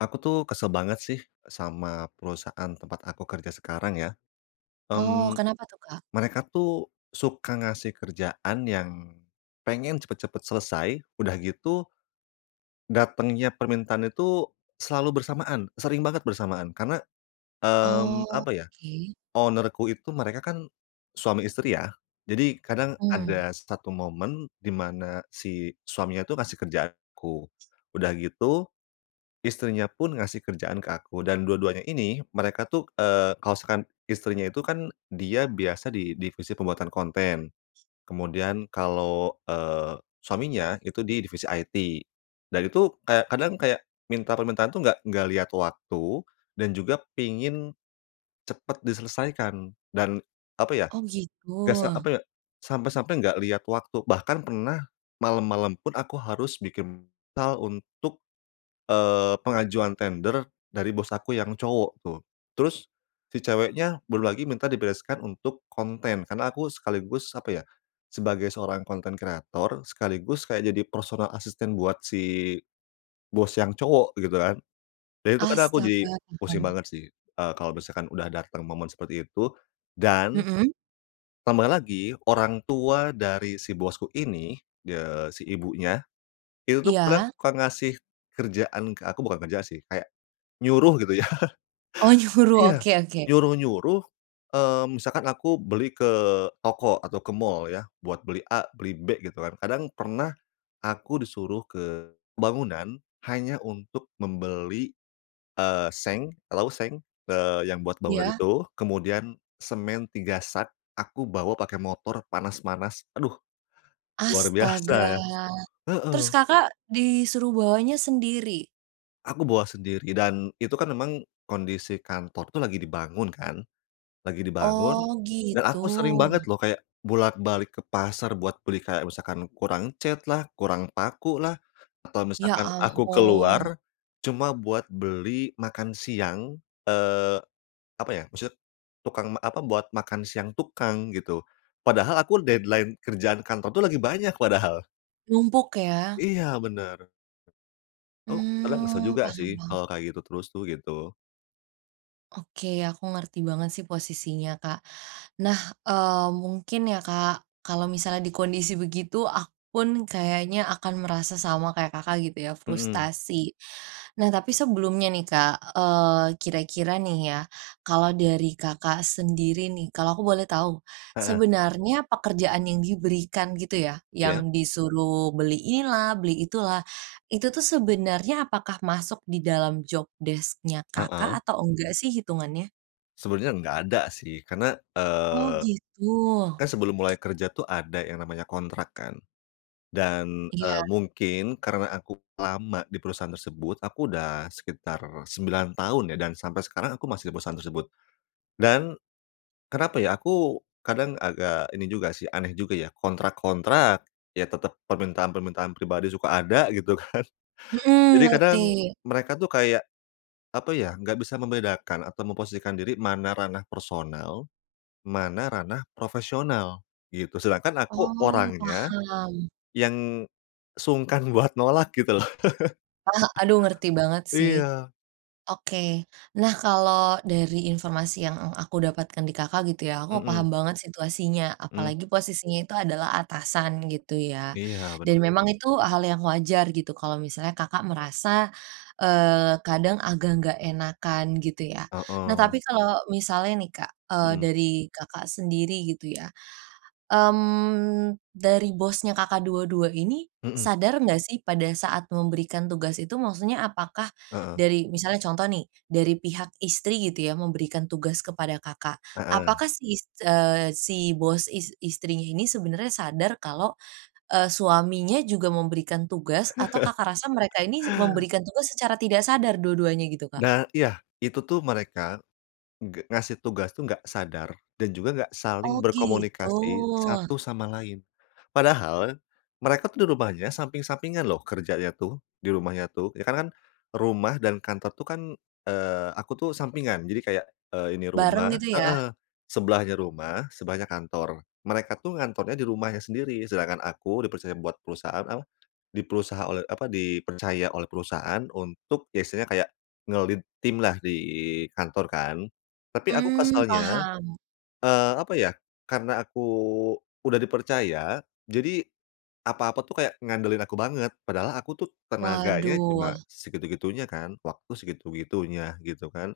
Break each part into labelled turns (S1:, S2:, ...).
S1: Aku tuh kesel banget sih, sama perusahaan tempat aku kerja sekarang ya.
S2: Oh
S1: Mmm,
S2: kenapa tuh Kak?
S1: mereka tuh suka ngasih kerjaan yang, pengen cepet-cepet selesai udah gitu datengnya permintaan itu, selalu bersamaan, sering banget bersamaan. Karena, mmm,
S2: Oh
S1: apa ya
S2: oke.
S1: owner-ku itu mereka kan suami istri ya. Jadi kadang
S2: Mmm.
S1: ada 1 momen di mana si suaminya itu ngasih kerjaan ke aku. Udah gitu, istrinya pun ngasih kerjaan ke aku. Dan dua-duanya ini mereka tuh, eee, kalau misalkan istrinya itu kan dia biasa di divisi pembuatan konten. Kemudian kalau, eee, suaminya itu di divisi IT. Dan itu kayak kadang kayak minta permintaan itu enggak enggak lihat waktu, dan juga pengen, cepet diselesaikan dan apa ya,
S2: Oh gitu.
S1: gak s apa ya sampai-sampai enggak liat waktu. Bahkan pernah malem-malem pun aku harus bikin proposal untuk eee, pengajuan tender dari bos aku yang cowok tuh. Terus, si ceweknya belum lagi minta dibereskan untuk konten, karena aku sekaligus apa ya, sebagai seorang konten kreator sekaligus kayak jadi personal asisten buat si bos yang cowok gitu kan. Dan itu kadang aku jadi
S2: Astaga
S1: pusing
S2: paham.
S1: banget sih. eee, kalau misalkan udah datang momen seperti itu, dan
S2: Mhm.
S1: ...tambah lagi orang tua dari si bosku ini, eee, si ibunya, itu tuh kadang
S2: Iya.
S1: suka ngasih, kerjaan ke aku bukan kerjaan sih kayak, nyuruh gitu ya.
S2: Oh nyuruh
S1: Iya,
S2: oke oke.
S1: nyuruh-nyuruh eee, misalkan aku beli ke toko atau ke mall ya, buat beli A beli B gitu kan. Kadang pernah, aku disuruh ke bangunan hanya untuk membeli, eee, seng, alau seng? Eee, yang buat bangunan
S2: Iya.
S1: itu kemudian semen 3 sak, aku bawa pakai motor panas-panas aduh, luar biasa
S2: Astaga.
S1: ya.
S2: Terus
S1: Heeh.
S2: Kakak disuruh bawanya sendiri?
S1: Aku bawa sendiri. Dan, itu kan memang kondisi kantor tuh lagi dibangun kan, lagi dibangun.
S2: Oh,
S1: Dan
S2: gitu.
S1: aku sering banget loh, kayak bolak-balik ke pasar buat beli kayak misalkan kurang catlah, kurang pakulah, atau
S2: Ya
S1: misalkan aku
S2: ampun.
S1: keluar cuma buat beli makan siang, eee, apa ya, maksudnya tukang apa buat makan siang tukang, gitu. Padahal aku deadline kerjaan kantor tuh lagi banyak, padahal.
S2: Numpuk, ya?
S1: Iya, benar. Oh, kadang kesel
S2: Mmm,
S1: juga sih,
S2: paham paham.
S1: kalau kayak gitu terus tuh, gitu.
S2: Oke, aku ngerti banget sih posisinya Kak. Nah, eee, mungkin ya Kak, kalau misalnya di kondisi begitu, aku pun kayaknya akan merasa sama kayak Kakak gitu ya,
S1: Mhm.
S2: frustasi. Nah, tapi sebelumnya nih Kak, eee, kira-kira nih ya, kalau dari Kakak sendiri nih, kalau aku boleh tahu,
S1: Heeh.
S2: sebenarnya pekerjaan yang diberikan gitu ya,
S1: Iya.
S2: yang disuruh beli inilah, beli itulah. Itu tuh, sebenarnya apakah masuk di dalam job desc-nya Kakak
S1: Heeh?
S2: atau enggak sih, hitungannya?
S1: Sebenernya enggak ada sih, karena,
S2: Oh
S1: eee,
S2: gitu.
S1: kan sebelum mulai kerja tuh ada yang namanya kontrak kan? Dan,
S2: Iya.
S1: eee, mungkin karena aku lama di perusahaan tersebut, aku udah sekitar 9 tahun ya, dan sampai sekarang aku masih di perusahaan tersebut. Dan kenapa ya aku kadang agak ini juga sih, aneh juga ya, kontrak-kontrak ya tetep permintaan-permintaan pribadi suka ada gitu kan.
S2: Heeh,
S1: Jadi kadang
S2: ngerti.
S1: mereka tuh kayak, apa ya? Enggak bisa membedakan atau memposisikan diri mana ranah personal, mana ranah profesional gitu. Sedangkan aku
S2: Oh,
S1: orangnya
S2: paham.
S1: yang sungkan buat nolak gitu loh.
S2: Ah, aduh ngerti banget sih.
S1: Iya.
S2: Oke, nah kalau dari informasi yang ang aku dapatkan di Kakak gitu ya, aku
S1: Heeh.
S2: paham banget situasinya.
S1: Mmm.
S2: Apalagi posisinya itu adalah atasan gitu ya.
S1: Iya
S2: Dan
S1: bener.
S2: memang itu hal yang wajar gitu. Kalau misalnya Kakak merasa eee, kadang agak nggak enakan gitu ya. Nah
S1: Heeh.
S2: tapi kalau misalnya nih Kak, eee,
S1: Heeh.
S2: dari Kakak sendiri gitu ya. Mmm, dari bosnya Kakak, dua-dua ini
S1: Heeh.
S2: sadar nggak sih pada saat memberikan tugas itu? Maksudnya apakah
S1: Heeh.
S2: dari misalnya contoh nih, dari pihak istri gitu ya, memberikan tugas kepada Kakak,
S1: Heeh.
S2: apakah si is eee, si bos is istrinya ini sebenernya sadar kalau, eee, suaminya juga memberikan tugas, atau Kakak rasa mereka ini memberikan tugas secara tidak sadar dua-duanya gitu, Kak.
S1: Da iya, itu tuh mereka nggak ngasih tugas tuh enggak sadar dan juga enggak
S2: Oh
S1: saling
S2: gitu.
S1: berkomunikasi satu sama lain. Padahal mereka tuh di rumahnya samping-sampingan loh kerjanya tuh, di rumahnya tuh. Ya karena kan rumah dan kantor tuh kan, eee, aku tuh sampingan. Jadi kayak, eee, ini
S2: Bareng
S1: rumah
S2: gitu ya.
S1: heeh, ...sebelahnya rumah, sebelahnya kantor. Mereka tuh ngantornya di rumahnya sendiri. Sedangkan aku dipercaya buat perusahaan apa? Di perusaha oleh apa? Dipercaya oleh perusahaan untuk ya istilahnya kayak nge-lead tim lah di kantor kan. Tapi aku
S2: Mmm,
S1: kesalnya,
S2: paham.
S1: eee, apa ya, karena aku udah dipercaya, jadi apa-apa tuh kayak ngandelin aku banget. Padahal aku tuh tenaganya
S2: Waduh.
S1: cuma segitu-gitunya kan, waktu segitu-gitunya gitu kan.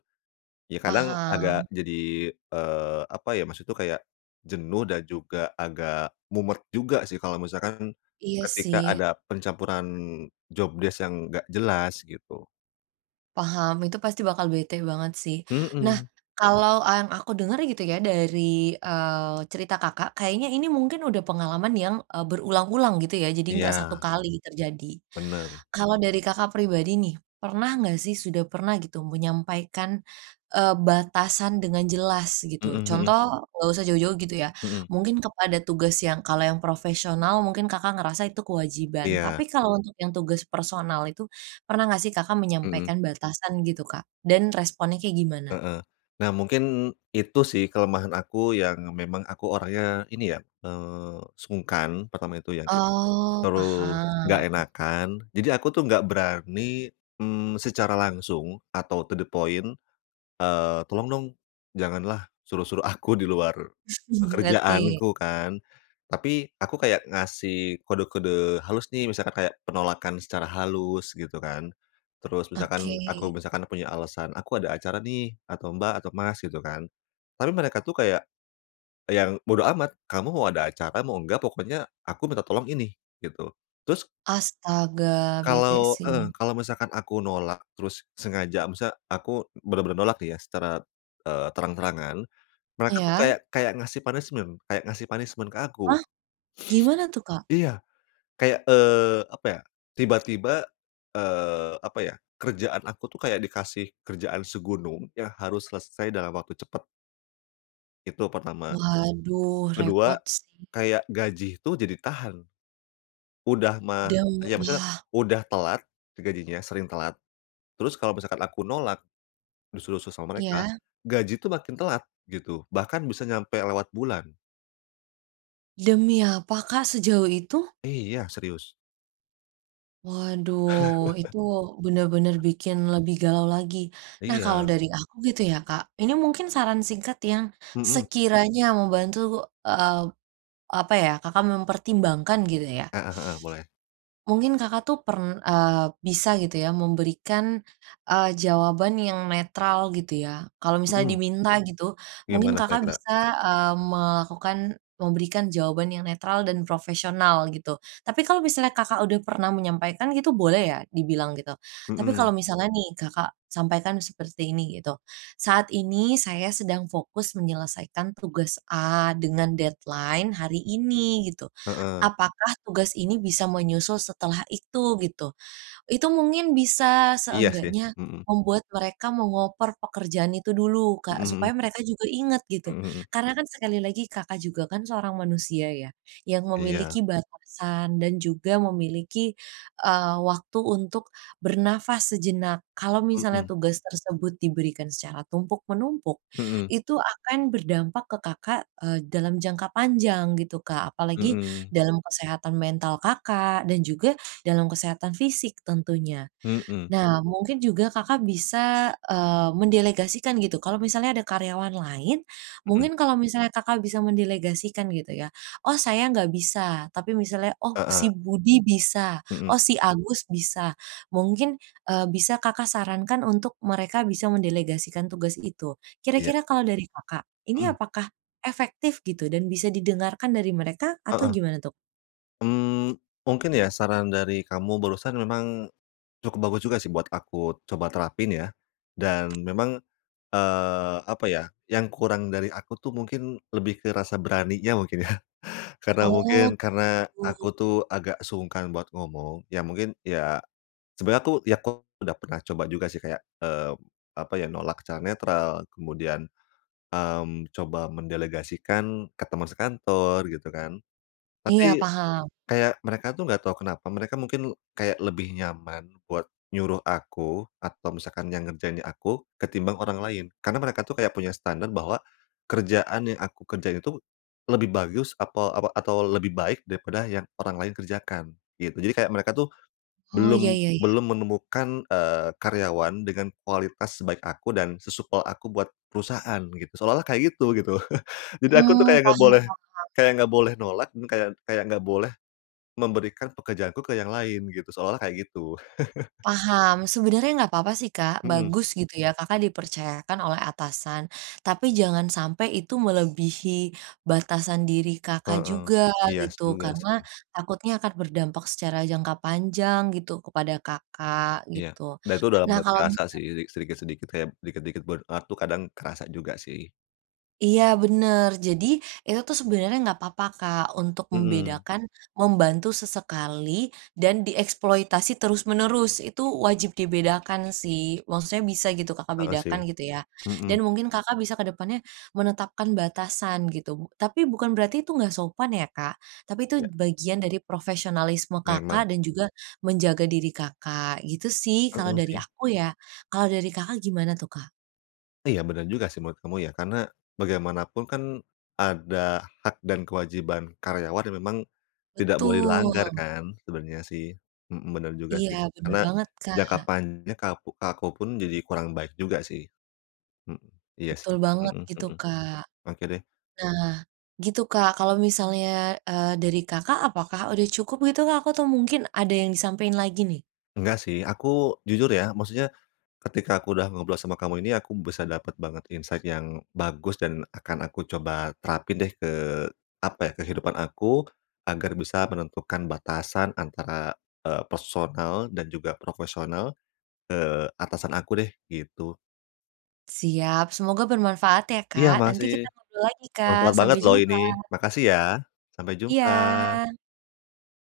S1: Ya kadang agak
S2: Paham.
S1: jadi, eee, apa ya? Maksudnya tuh kayak jenuh dan juga agak mumet juga sih, kalau misalkan
S2: Iya
S1: ketika
S2: sih.
S1: ada pencampuran job desk yang enggak jelas gitu.
S2: Paham itu pasti bakal bete banget sih nah
S1: Mhm.
S2: kalau yang aku denger gitu ya dari, eee, cerita Kakak, kayaknya ini mungkin udah pengalaman yang, eee, berulang-ulang gitu ya jadi nggak 1
S1: Iya.
S2: kali terjadi,
S1: Bener.
S2: kalau dari Kakak, pribadi nih pernah nggak sih sudah pernah gitu menyampaikan, eee, batasan dengan jelas gitu
S1: Mhm mhm.
S2: contoh nggak usah jauh-jauh gitu ya
S1: Mhm.
S2: mungkin kepada tugas yang kalau yang profesional mungkin Kakak, ngerasa itu kewajiban
S1: Iya.
S2: tapi kalau untuk yang tugas personal itu, pernah nggak sih Kakak,
S1: Mhm.
S2: menyampaikan batasan gitu Kak, dan responnya kayak gimana?
S1: Heeh, nah mungkin itu sih kelemahan aku yang memang aku orangnya ini ya, eee, sungkan pertama itu ya,
S2: Oh
S1: terus enggak
S2: paham.
S1: enakan jadi aku tuh enggak berani, mmm, secara langsung atau to the point, eee, tolong dong, janganlah suruh-suruh aku di luar,
S2: Ngerti.
S1: pekerjaanku kan, tapi aku kayak ngasih kode-kode halus nih misalkan kayak penolakan secara halus gitu kan, terus misalkan aku
S2: Oke.
S1: misalkan punya alasan aku ada acara nih atau mbak atau mas gitu kan, tapi mereka tuh kayak, yang bodo amat kamu mau ada acara mau enggak pokoknya aku minta tolong ini gitu terus
S2: Astaga bete
S1: Kalau,
S2: sih.
S1: heeh, kalau misalkan aku nolak terus sengaja misalnya aku benar-benar nolak nih ya secara, eee, terang-terangan mereka tuh kayak
S2: Iya.
S1: kayak ngasih punishment kayak ngasih punishment ke aku.
S2: Hah? Gimana tuh Kak?
S1: Iya, kayak, eee, apa ya tiba-tiba, eee, apa ya kerjaan aku tuh kayak dikasih kerjaan segunung yang harus selesai dalam waktu cepet. Itu pertama.
S2: Waduh
S1: Kedua
S2: repot sih.
S1: kayak gaji tuh jadi tahan. Udah mah
S2: Daw
S1: iya, maksudnya
S2: wah.
S1: udah telat, e gajinya sering telat. Terus kalau misalkan aku nolak, disuruh-suruh sama mereka,
S2: Iya.
S1: gaji itu makin telat gitu. Bahkan bisa nyampe lewat bulan.
S2: Demi apa, Kak, sejauh itu?
S1: Iya, serius.
S2: Waduh, itu bener-bener bikin lebih galau lagi. Nah, kalau
S1: Iya.
S2: dari aku gitu ya, Kak, ini mungkin saran singkat yang
S1: Mhm.
S2: sekiranya membantu, eee, apa ya, Kakak mempertimbangkan gitu ya.
S1: Heeh heeh, boleh.
S2: Mungkin Kakak tuh, pern eee, bisa gitu ya memberikan, eee, jawaban yang netral gitu ya. Kalau misalnya
S1: Mhm.
S2: diminta gitu, mungkin
S1: Gimana
S2: Kakak
S1: kira-kira?
S2: bisa, eee, melakukan memberikan jawaban yang netral dan profesional gitu. Tapi kalau misalnya Kakak udah pernah menyampaikan gitu boleh ya dibilang gitu. Tapi
S1: Mhm.
S2: kalau misalnya nih, Kakak sampaikan seperti ini gitu. "Saat ini saya sedang fokus menyelesaikan tugas A dengan deadline hari ini gitu.
S1: Heeh.
S2: Apakah tugas ini bisa menyusul setelah itu?" Gitu. Itu mungkin bisa
S1: Iya sih,
S2: seenggaknya
S1: mhm.
S2: membuat mereka meng-over pekerjaan itu dulu,
S1: Mhm
S2: Kak,
S1: mhm.
S2: supaya mereka juga inget gitu.
S1: Mhm mhm.
S2: Karena kan sekali lagi, Kakak juga kan seorang manusia ya, yang
S1: Iya.
S2: memiliki batasan dan juga memiliki, eee, waktu untuk bernafas sejenak. Kalau misalnya
S1: Mhm.
S2: tugas tersebut diberikan secara tumpuk-menumpuk,
S1: Mhm.
S2: itu akan berdampak ke Kakak, eee, dalam jangka panjang gitu, Kak. Apalagi
S1: Mhm.
S2: dalam kesehatan mental Kakak dan juga dalam kesehatan fisik tentunya.
S1: Mhm.
S2: Nah, mungkin juga Kakak bisa, eee, mendelegasikan gitu. Kalau misalnya ada karyawan lain,
S1: Mhm.
S2: mungkin kalau misalnya, Kakak bisa mendelegasikan gitu ya. "Oh saya nggak bisa." Tapi misalnya, "Oh,
S1: Heeh.
S2: si Budi bisa,
S1: Mhm.
S2: oh si Agus bisa," mungkin, eee, bisa Kakak sarankan untuk mereka bisa mendelegasikan tugas itu.
S1: Iya.
S2: Kira-kira kalau dari Kakak, ini
S1: Mhm.
S2: apakah efektif gitu dan bisa didengarkan dari mereka atau
S1: Heeh.
S2: gimana tuh?
S1: Mmm, mungkin ya saran dari kamu barusan memang cukup bagus juga sih, buat aku coba terapin ya. Dan memang, eee, apa ya? Yang kurang dari aku tuh mungkin lebih ke rasa beraninya mungkin ya karena
S2: Oh,
S1: mungkin karena aku
S2: begitu.
S1: tuh agak sungkan buat ngomong, iya mungkin iya, sebenernya aku ya kok udah pernah coba juga sih kayak, eee, apa ya? Nolak secara netral. Kemudian, mmm, coba mendelegasikan ke temen sekantor gitu kan.
S2: Iya,
S1: Tapi
S2: paham.
S1: kayak mereka tuh, enggak tahu kenapa, mereka mungkin kayak lebih nyaman buat nyuruh aku atau misalkan yang ngerjainnya aku, ketimbang orang lain. Karena mereka tuh kayak punya standard bahwa kerjaan yang aku kerjain itu lebih bagus atau apa atau lebih baik daripada yang orang lain kerjakan gitu. Jadi kayak mereka tuh,
S2: Oh, ya
S1: belum
S2: ya ya.
S1: belum menemukan, eee, karyawan dengan kualitas sebaik aku dan sesupel aku buat perusahaan begitu, seolah-olah kayak gitu gitu. Jadi aku tuh
S2: Mmm,
S1: kayak enggak
S2: paham
S1: boleh
S2: paham.
S1: kayak enggak boleh nolak dan kayak kayak nggak boleh, memberikan pekerjaanku ke yang lain gitu, seolah-olah kayak gitu.
S2: Paham. Sebenernya nggak apa-apa sih, Kak,
S1: Mhm.
S2: bagus gitu ya, Kakak dipercayakan oleh atasan. Tapi jangan sampai itu melebihi batasan diri Kakak,
S1: Heeh.
S2: juga
S1: Iya, s
S2: gitu.
S1: juga
S2: Karena
S1: sih.
S2: takutnya akan berdampak secara jangka panjang gitu kepada Kakak
S1: Iya,
S2: gitu.
S1: dan itu udah
S2: Nah,
S1: lambat
S2: kalau
S1: kerasa
S2: misal
S1: sih, sedi sedikit-sedikit kayak dikit-dikit burn out tuh kadang kerasa juga sih.
S2: Iya bener. Jadi itu tuh sebenernya nggak apa-apa, Kak, untuk
S1: Mhm.
S2: membedakan, membantu sesekali dan dieksploitasi terus-menerus. Itu wajib dibedakan sih. Maksudnya bisa gitu, Kakak
S1: Heeh, sih.
S2: bedakan gitu ya, dan
S1: Mhm.
S2: mungkin Kakak bisa ke depannya menetapkan batasan gitu. Tapi bukan berarti itu nggak sopan ya, Kak. Tapi itu
S1: Ya.
S2: bagian dari profesionalisme
S1: Memang.
S2: Kakak, dan juga menjaga diri Kakak, gitu sih. Kalau
S1: Heeh,
S2: dari
S1: sih.
S2: aku ya, kalau dari Kakak gimana tuh, Kak?
S1: Iya, bener juga sih menurut kamu ya, karena bagaimanapun kan, ada hak dan kewajiban karyawan yang memang tidak boleh dilanggar
S2: Betul.
S1: kan sebenarnya sih. Mhm, bener juga sih.
S2: Iya bener
S1: Karena
S2: banget,
S1: jangka
S2: Kak.
S1: panjangnya ke aku ke aku pun jadi kurang baik juga sih. Mhm iya sih.
S2: Betul banget
S1: Mhm
S2: gitu,
S1: mhm.
S2: Kak.
S1: Oke deh.
S2: Nah, gitu Kak, kalau misalnya, eee, dari Kakak apakah udah cukup gitu, Kak, atau mungkin ada yang disampain lagi nih?
S1: Enggak sih aku jujur ya, maksudnya ketika aku udah ngobrol sama kamu ini, aku bisa dapet banget insight yang bagus dan akan aku coba terapin deh ke apa ya, kehidupan aku. Agar bisa menentukan batasan antara, eee, personal dan juga profesional ke atasan aku deh gitu.
S2: Siap, semoga bermanfaat ya,
S1: Iya,
S2: Kak. Nanti
S1: makasih.
S2: kita ngobrol lagi, Kak,
S1: Bermanfaat banget
S2: Sampai
S1: loh ini.
S2: jumpa.
S1: Makasih ya. Sampai jumpa.
S2: Iya.